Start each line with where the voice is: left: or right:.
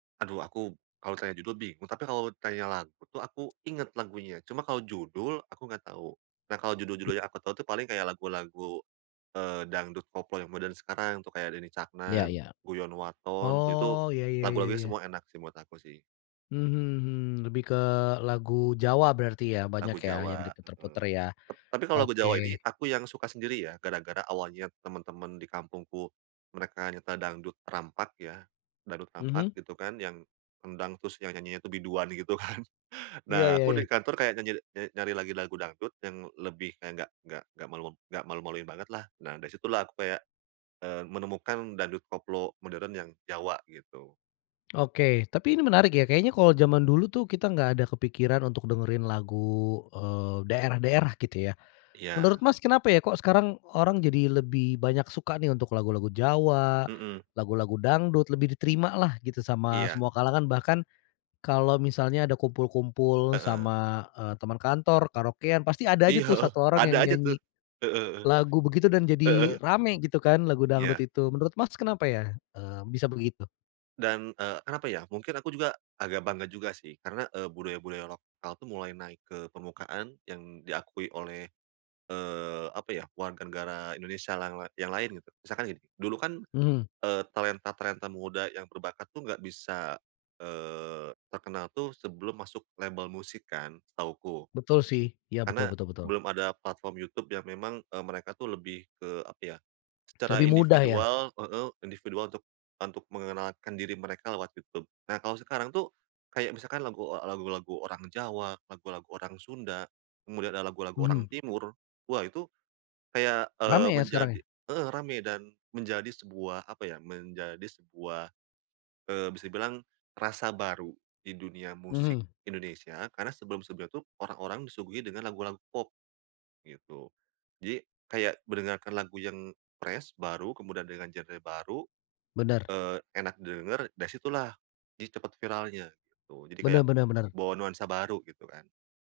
right: Aduh aku kalo ditanya judul bingung, tapi kalau ditanya lagu tuh aku inget lagunya, cuma kalau judul aku nggak tau. Nah, kalau
left: Hmm.
right: judul-judul yang aku tau tuh paling kayak lagu-lagu, eee, dangdut koplo yang modern sekarang tuh kayak Denny
left: Ya
right: Caknan,
left: ya.
right: Guyon Waton, tuh itu,
left: Oh, ya ya ya
right: lagu-lagunya
left: ya.
right: semua enak sih, menurut aku sih.
left: Mmm, hmm hmm. Lebih ke lagu Jawa berarti ya, banyak
right: Lagu
left: ya, yang
right: Jawa, heeh.
left: diputer-puter ya?
right: Tap tapi kalau lagu
left: Oke.
right: Jawa ini aku yang suka sendiri ya, gara-gara awalnya temen-temen di kampungku, mereka nyetel dangdut rampak ya, dangdut rampak
left: Mhm.
right: gitu kan, yang kendang, terus yang nya nyanyinya itu biduan gitu kan.
left: Iya
right: Nah,
left: iya
right: aku di
left: iya.
right: kantor kayak nyanyi nyari lagi lagu dangdut, yang lebih kayak nggak nggak nggak malu-malu nggak malu-maluin banget, lah. Nah, dari situlah aku kayak, eee, menemukan dangdut koplo modern yang Jawa, gitu.
left: Oke, tapi ini menarik ya. Kayaknya kalo jaman dulu tuh, kita nggak ada kepikiran untuk dengerin lagu, eee, daerah-daerah gitu ya. Menurut
right: Iya.
left: Mas, kenapa ya, kok sekarang orang jadi lebih banyak suka nih, untuk lagu-lagu Jawa,
right: Mhm.
left: lagu-lagu dangdut, lebih diterima lah gitu, sama
right: Iya.
left: semua kalangan, bahkan kalau misalnya ada kumpul-kumpul
right: Heeh.
left: sama, eee, teman kantor, karaokean, pasti ada aja
right: Iya,
left: tuh
right: heeh.
left: 1 orang
right: Ada
left: yang
right: aja tuh.
left: nyanyi
right: Heeh heeh.
left: lagu begitu, dan
right: Heeh.
left: jadi rame gitu kan, lagu dangdut
right: Iya.
left: itu. Menurut Mas, kenapa ya, eee, bisa begitu?
right: Dan, eee, kenapa ya, mungkin aku juga agak bangga juga sih, karena, eee, budaya-budaya lokal tuh mulai naik ke permukaan yang diakui oleh, eee, apa ya, warga negara Indonesia yang lai yang lain gitu. Misalkan gini, dulu kan,
left: Mhm.
right: eee, talenta-talenta muda yang berbakat tuh nggak bisa, eee, terkenal tuh sebelum masuk label musik kan, setahuku.
left: Betul sih, ya
right: Karena
left: betul betul betul.
right: belum ada platform YouTube yang memang, eee, mereka tuh lebih ke apa ya, secara
left: Lebih mudah ya?
right: individual heeh, individual untuk untuk mengenalkan diri mereka lewat YouTube. Nah, kalau sekarang tuh kayak misalkan lagu, eee, lagu-lagu orang Jawa, lagu-lagu orang Sunda, kemudian ada lagu-lagu orang
left: Mhm.
right: timur, wah itu kayak,
left: Rame
right: eee,
left: ya, sekarang
right: menjadi
left: ya?
right: heeh, ramai dan menjadi sebuah apa ya, menjadi sebuah, eee, bisa dibilang, rasa baru di dunia musik
left: Mhm.
right: Indonesia, karena sebelum-sebelumnya tuh orang-orang disuguhi dengan lagu-lagu pop, gitu. Jadi kayak mendengarkan lagu yang fresh, baru, kemudian dengan genre baru,
left: Bener.
right: eee, enak didengar, dari situlah, jadi cepet viralnya gitu, jadi
left: Benar
right: kayak
left: benar benar.
right: bawa nuansa baru, gitu kan.